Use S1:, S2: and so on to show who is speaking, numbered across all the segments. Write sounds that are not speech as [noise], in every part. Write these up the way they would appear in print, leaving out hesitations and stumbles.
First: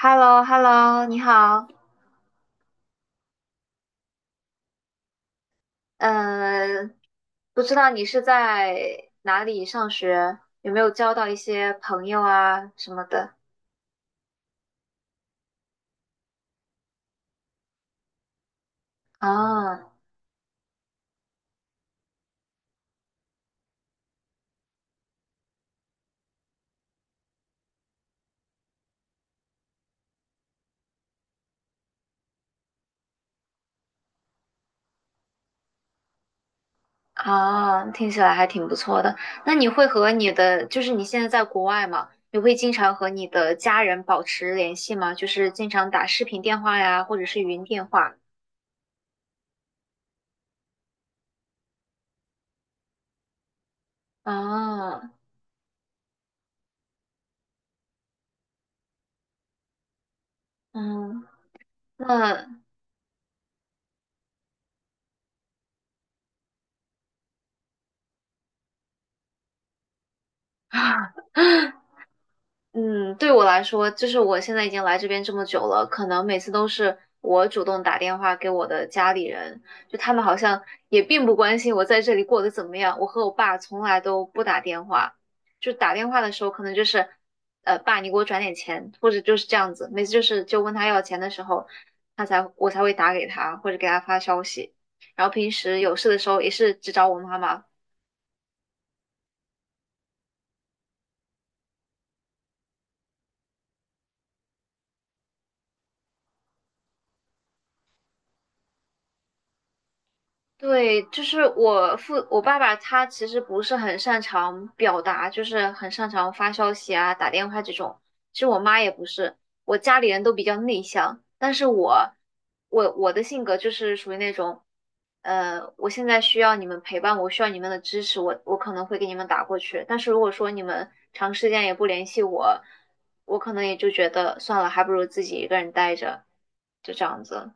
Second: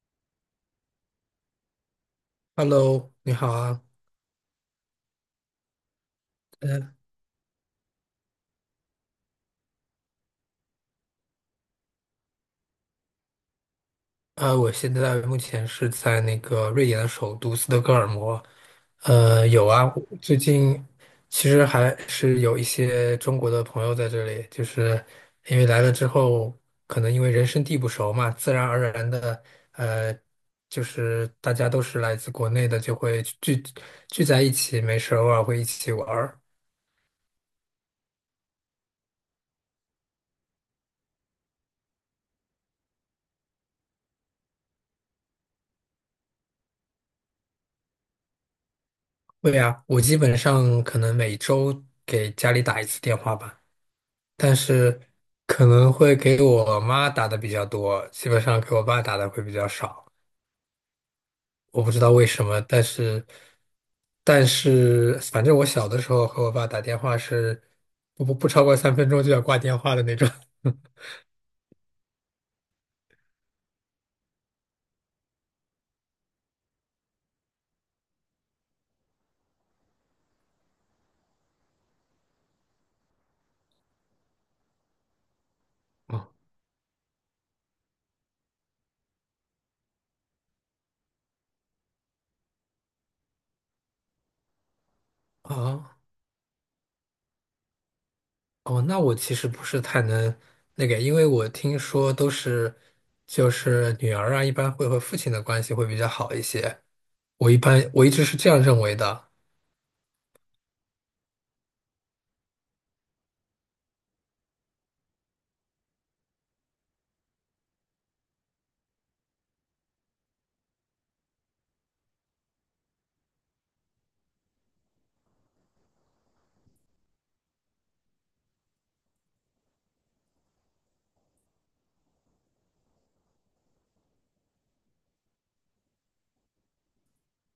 S1: h e l l o h e l l o 你好。
S2: Hello，你好啊，嗯，
S1: 嗯，不知道你是在哪里上学，有没有交到一些朋友啊什么的？
S2: 我现在目前是在那个瑞典的首都斯德哥尔摩。有啊，
S1: 啊
S2: 我最近其实还是有一些中国的朋友在这里，就是因为来了之后，可能因为人生地不熟嘛，自然而然的，呃，就是大家都是来自国内的，就会聚在一起，没事偶尔会一起玩儿。
S1: 啊，听起来还挺不错的。那你会和你的，就是你现在在国外嘛，你会经常和你的家人保持联系吗？就是经常打视频电话呀，或者是语音电话？
S2: 对呀，我基本上可能每周给家里打一次电话吧。但是
S1: 啊，
S2: 可能会给我妈打的比较多，基本上给我爸打的会比较少。
S1: 嗯，
S2: 我不知道为什
S1: 那
S2: 么，但是反正我小的时候和我爸打电话是不超过3分钟就要挂电话的那种。
S1: [laughs]
S2: [laughs]
S1: 啊。嗯，对我来说，就是我现在已经来这边这么久了，可能每次都是我主动打电话给我的家里人，就他们好像也并不关心我在这里过得怎么样。我和我爸从来都不打电话，就打电话
S2: 哦，
S1: 的时候可能就是，爸，你给我转点钱，或者就是这样子。每次就是就问他要钱的时候，我才会打给他或者给他发消息。然后平时有
S2: 啊，
S1: 事的时候也是只找我妈妈。
S2: 哦，那我其实不是太能那个，因为我听说都是就是女儿啊，一般会和父亲的关系会比较好一些。我一直是这样认为的。
S1: 对，就是我爸爸，他其实不是很擅长表达，就是很擅长发消息啊、打电话这种。其实我妈也不是，我家里人都比较内向，但是我的性格就是属于那种，我现在需要你们陪伴，我需要你们的支持，我可能会给你们打过去。但是如果说你们长时间也不联系我，我可能也就觉得算了，还不如自己一个人待着，就这样子。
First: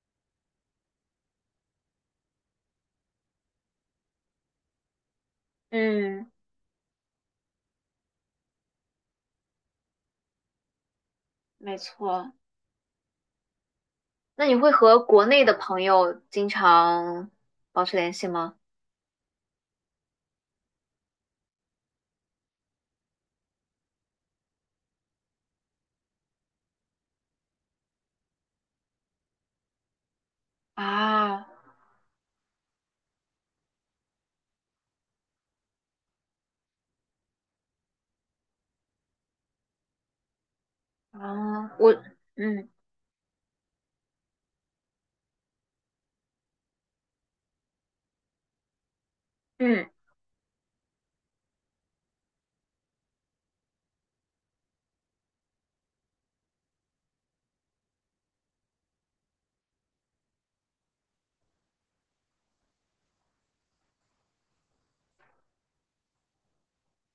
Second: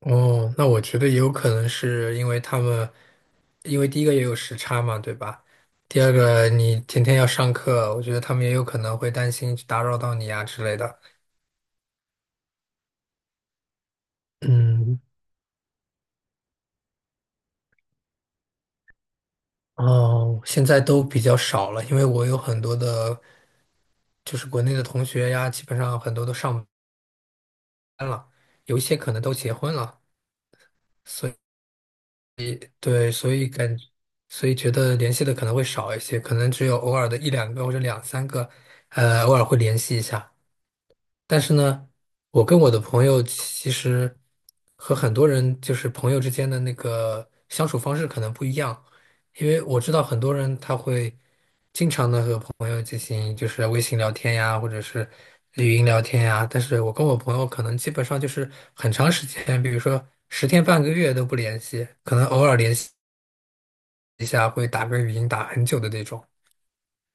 S2: 哦，那我觉得也有可能是因为他们，因为第一个也有时差嘛，对吧？第二
S1: 嗯，
S2: 个你天天要上课，我觉得他们也有可能会担心去打扰到你呀之类的。
S1: 没错。那你会和
S2: 嗯，
S1: 国内的朋友经常保持联系吗？
S2: 哦，现在都比较少了，因为我有很多的，就是国内的同学呀，基本上很多都上班了，有一些可能都结婚了，所以
S1: 啊。
S2: 对，所以觉得联系的可能会少一些，可能只有偶尔的一两个或者两三个，偶尔会联系一下。但是
S1: 啊
S2: 呢，
S1: 我，
S2: 我跟
S1: 嗯
S2: 我的朋友其实和很多人就是朋友之间的那个相处方式可能不一样，因为我
S1: 嗯。
S2: 知道很多人他会经常的和朋友进行就是微信聊天呀，或者是语音聊天呀，但是我跟我朋友可能基本上就是很长时间，比如说十天半个月都不联系，可能偶尔联系一下会打个语音打很久的那种。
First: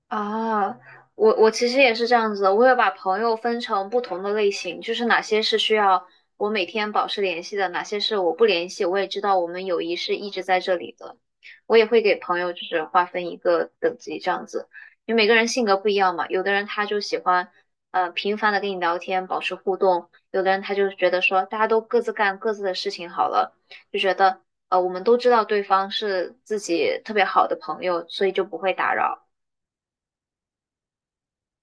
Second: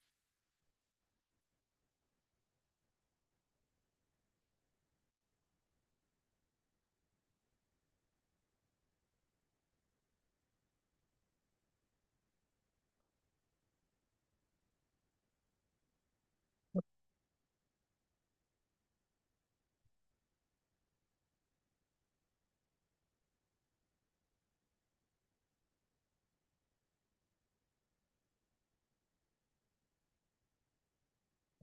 S1: 啊，我其实也是这样子的，我会把朋友分成不同的类型，就是哪些是需要我每天保持联系的，哪些是我不联系，我也知道我们友谊是一直在这里的。我也会给朋友就是划分一个等级这样子，因为每个人性格不一样嘛，有的人他就喜欢频繁的跟你聊天，保持互动，有的人他就觉得说大家都各自干各自的事情好了，就觉得我们都知道对方是自己特别好的朋友，所以就不会打扰。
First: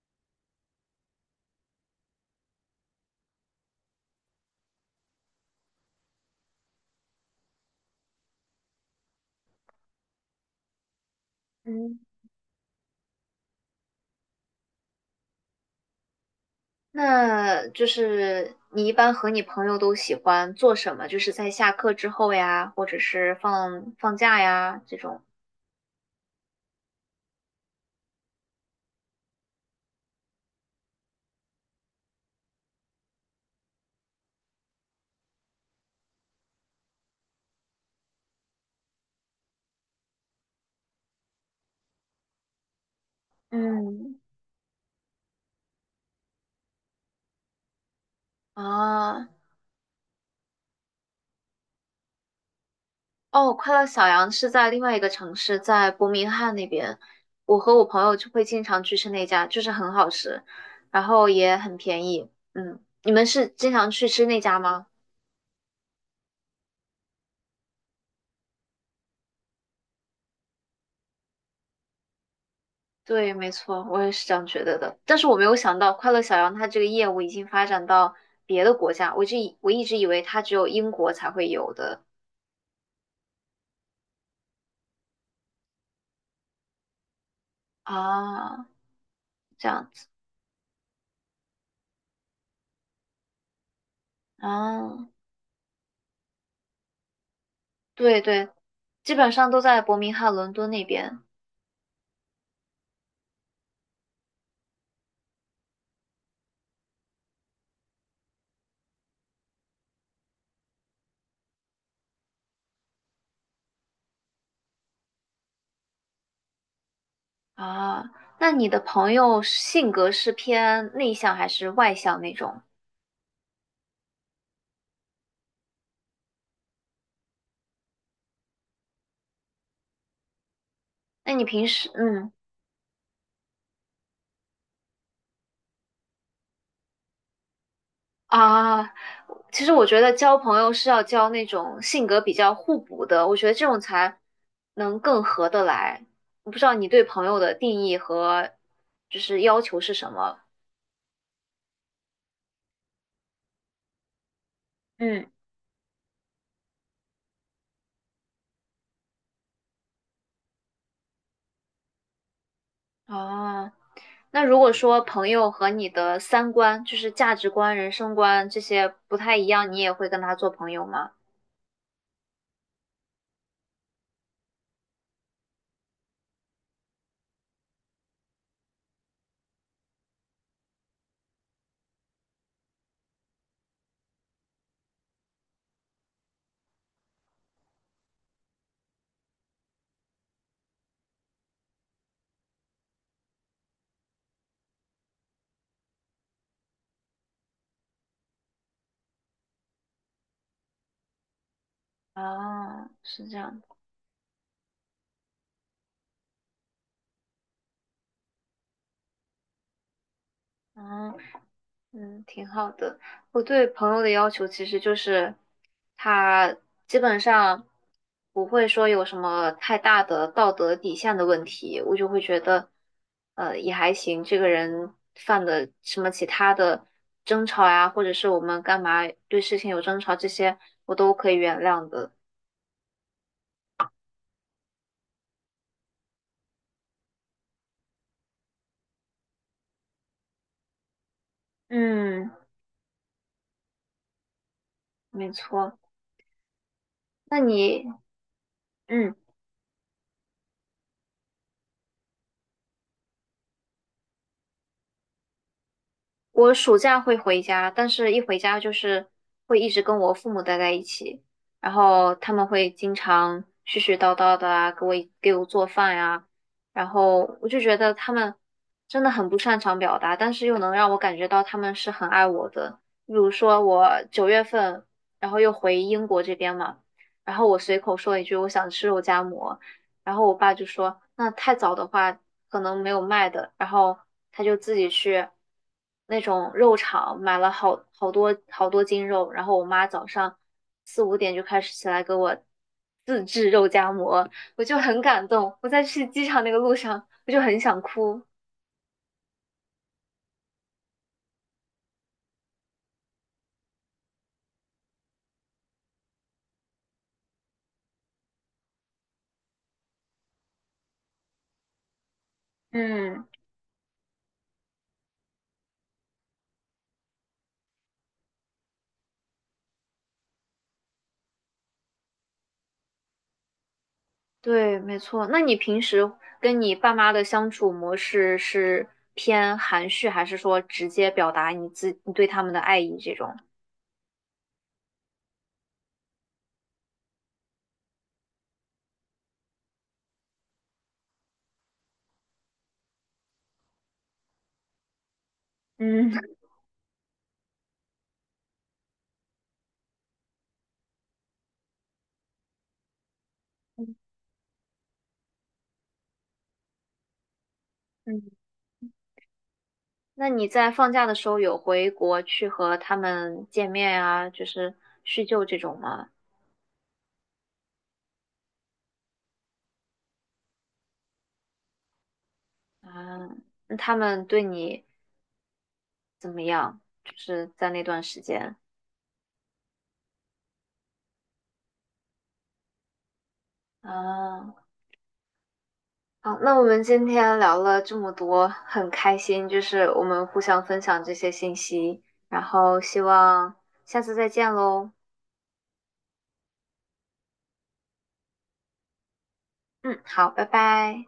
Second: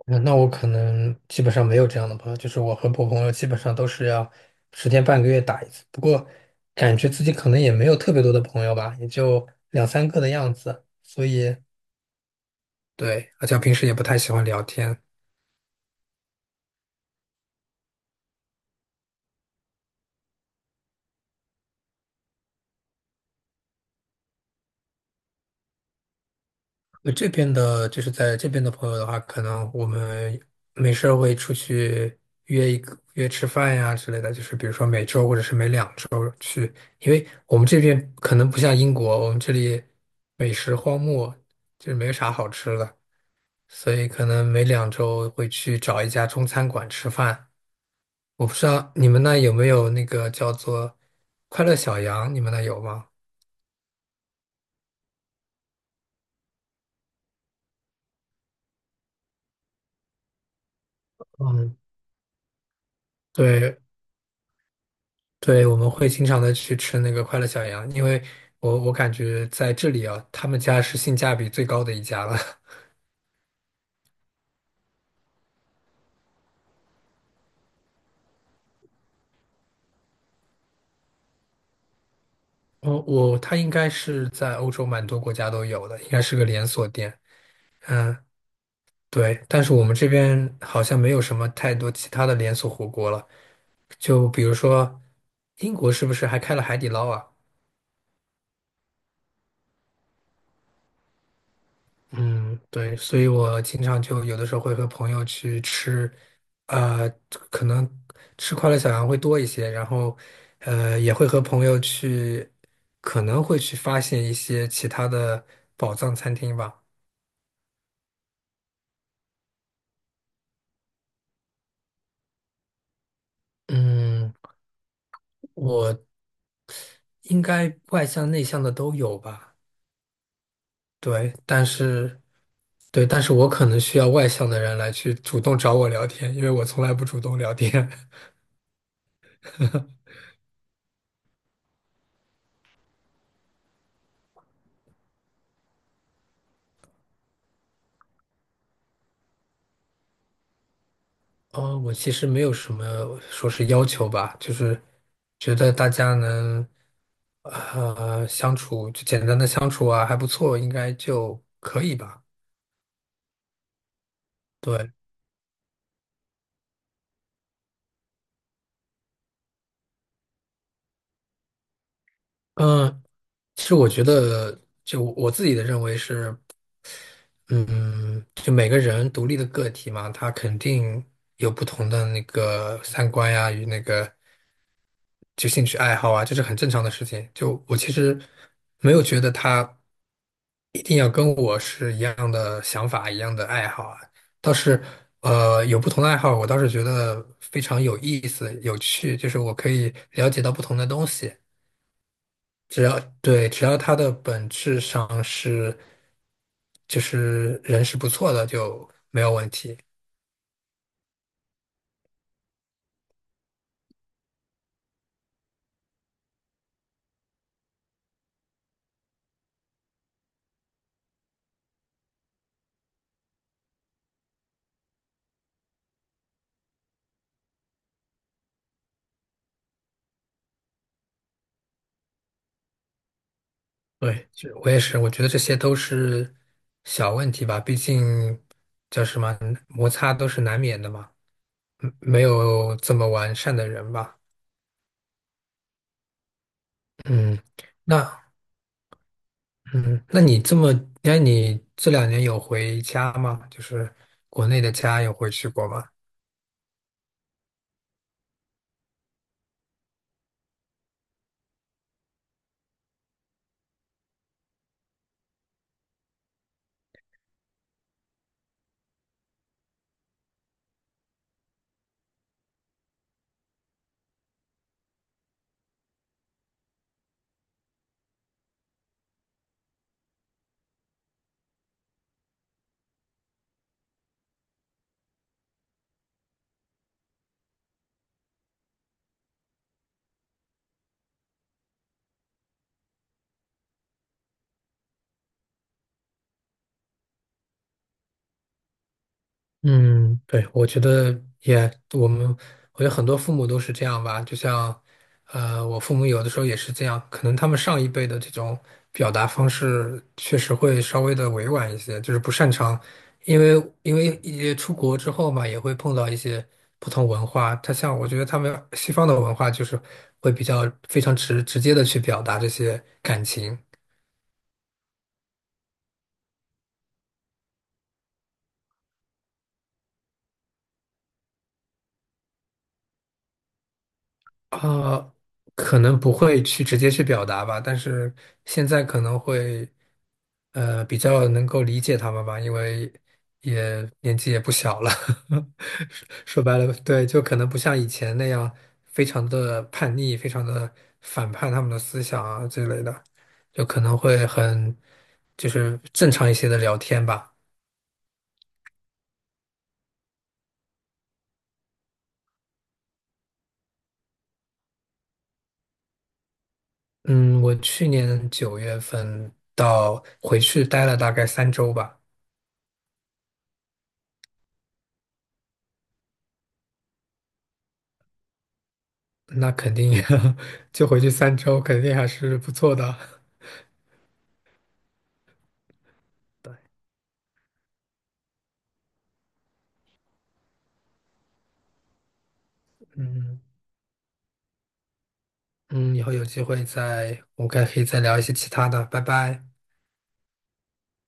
S2: 那我可能基本上没有这样的朋友，就是我和我朋友基本上都是要十天半个月打一次，不过感觉自己可能也没有特别多的朋友吧，也就两三个的样子，所以
S1: 嗯，
S2: 对，而且我平时也不太喜欢聊天。
S1: 那就是你一般和你朋友都喜欢做什么？就是在下课之后呀，或者是放假呀这种。
S2: 这边的就是在这边的朋友的话，可能我们没事儿会出去约一个约吃饭呀之类的，就是比如说每周或者是每两周，因为我们这边可能不像英国，我们这里美食荒漠，就是没有啥好吃的。所以
S1: 嗯。
S2: 可能每两周会去找一家中餐馆吃饭。我不知道你们
S1: 啊。
S2: 那有没有那个叫做快乐小羊，你们那有吗？
S1: 哦，快乐小羊是在另外一个城市，在伯明翰那边。我和我朋友就会经常去吃那家，就是很好吃，然后也很
S2: 嗯，
S1: 便宜。嗯，你们是经
S2: 对
S1: 常去吃那家吗？
S2: 对，我们会经常的去吃那个快乐小羊，因为我感觉在这里啊，他们家是性价比最高的一家了。[laughs]
S1: 对，没错，我也是这样觉得的。但是我没有想到，快乐小羊它这个业务已经发展到别的国家，我就以我一直以为它只有英国才会有的。
S2: 他应该是在欧洲蛮多国家都有的，应该是个连锁店。嗯，
S1: 啊，
S2: 对，但
S1: 这
S2: 是我
S1: 样
S2: 们这
S1: 子。
S2: 边好像没有什么太多其他的连锁火锅了。就比如说，
S1: 啊，
S2: 英国是不是还开了海底捞啊？
S1: 对对，基本上都在伯明翰、伦敦那边。
S2: 嗯，对，所以我经常就有的时候会和朋友去吃，呃，可能吃快乐小羊会多一些，然后，也会和朋友去，可能会去发现一些其他的宝藏餐厅吧。
S1: 啊，那你的朋友性格是偏内向还是外向那种？
S2: 嗯，我应该外向内向的都有吧？
S1: 那
S2: 对，
S1: 你
S2: 但
S1: 平时，
S2: 是。
S1: 嗯，
S2: 对，但是我可能需要外向的人来去主动找我聊天，因为我从来不主动聊天。[laughs]
S1: 啊，其实我觉得交朋友是要交那种性格比较互补的，我觉得这种才能更合得来。我不知道你对朋友的定义和就是要求是什么？
S2: 我其实没有什么说是要求吧，就是
S1: 嗯。
S2: 觉得大家能相处，就简单的相处啊，还不错，应该就可以吧。
S1: 啊，那如果
S2: 对，
S1: 说朋友和你的三观，就是价值观、人生观这些不太一样，你也会跟他做朋友吗？
S2: 嗯，其实我觉得，就我自己的认为是，嗯，就每个人独立的个体嘛，他肯定有不同的那个三观呀，与那个。就兴趣爱好啊，这是很正常的事情。就我其实没有觉得他一定要跟我是一样的想法、一样的爱好啊。倒是有不同的爱好，我倒是觉得非常有意思、有趣，就是我可以了解到不同的东西。
S1: 啊，是这
S2: 对，
S1: 样
S2: 只要它的本质上是就是人是不错的，就没有问题。
S1: 的。啊。嗯，挺好的。我对朋友的要求其实就是，他基本上不会说有什么太大的道德底线的问题，我就会觉得，也还行。这个人犯的什么其他的争吵呀，或者是我们干嘛对事情有争吵，这些我都可以原谅的。
S2: 对，这我也是，我觉得这些都是小问题吧，毕竟叫什么，摩擦都是难免的嘛，没
S1: 嗯，
S2: 有这么完善的人吧。
S1: 没错。
S2: 嗯，
S1: 那你，
S2: 那
S1: 嗯。
S2: 嗯，那你这么，那你这两年有回家吗？就是国内的家有回去过吗？
S1: 我暑假会回家，但是一回家就是会一直跟我父母待在一起，然后他们会经常絮絮叨叨的啊，给我做饭呀、然后我就觉得他们真的很不擅长表达，但是又能让我感觉到他们是很爱我的。比如说我9月份，然后又回英国这边嘛，然后我随口说一句我想吃肉夹馍，然后我爸就说，那太早的话可能没有卖的，然后他就自己去那种肉场买了好多好多斤肉，然后我妈早上4、5点就开始起来给我自制肉夹馍，我就很感动。我在去机场那个路上，我就很想哭。
S2: 嗯，对，我觉得也，我们我觉得很多父母都是这样吧，就像，我父母有的时候也是这样，可能他们上一辈的这种表达方式确实会稍微的委婉一些，就是不擅长，
S1: 嗯，
S2: 因为因为也出国之后嘛，也会碰到一些不同文化，他像我觉得他们西方的文化就是会比较非常直接的去表达这些感情，
S1: 对，没错。那你平时跟你爸妈的相处模式是偏含蓄，还是说直接表达你对他们的爱意这种？
S2: 啊，可能不会去直接去表达吧，但是现在可能会，比较能够理解他们吧，因为也年纪也不小了，[laughs]
S1: 嗯
S2: 说
S1: [laughs]
S2: 白了，对，就可能不像以前那样非常的叛逆，非常的反叛他们的思想啊之类的，就可能会很，就是正常一些的聊天吧。
S1: 嗯，那你在放假的时候有回国去和他们见面啊，就是叙旧这种吗？
S2: 嗯，我去年9月份到回去待了大概三周吧。
S1: 啊，那他们对你怎么样？就是在那段时间。
S2: 那肯定 [laughs] 就回去3周，肯定还是不错的。
S1: 啊，好，那我们今天聊了这么多，很开心，就是我们互相分享这些信息，然后希
S2: 嗯
S1: 望下次再见喽。
S2: 嗯，以后有机会再，我们可以再聊一些其他的，拜拜。
S1: 嗯，好，拜拜。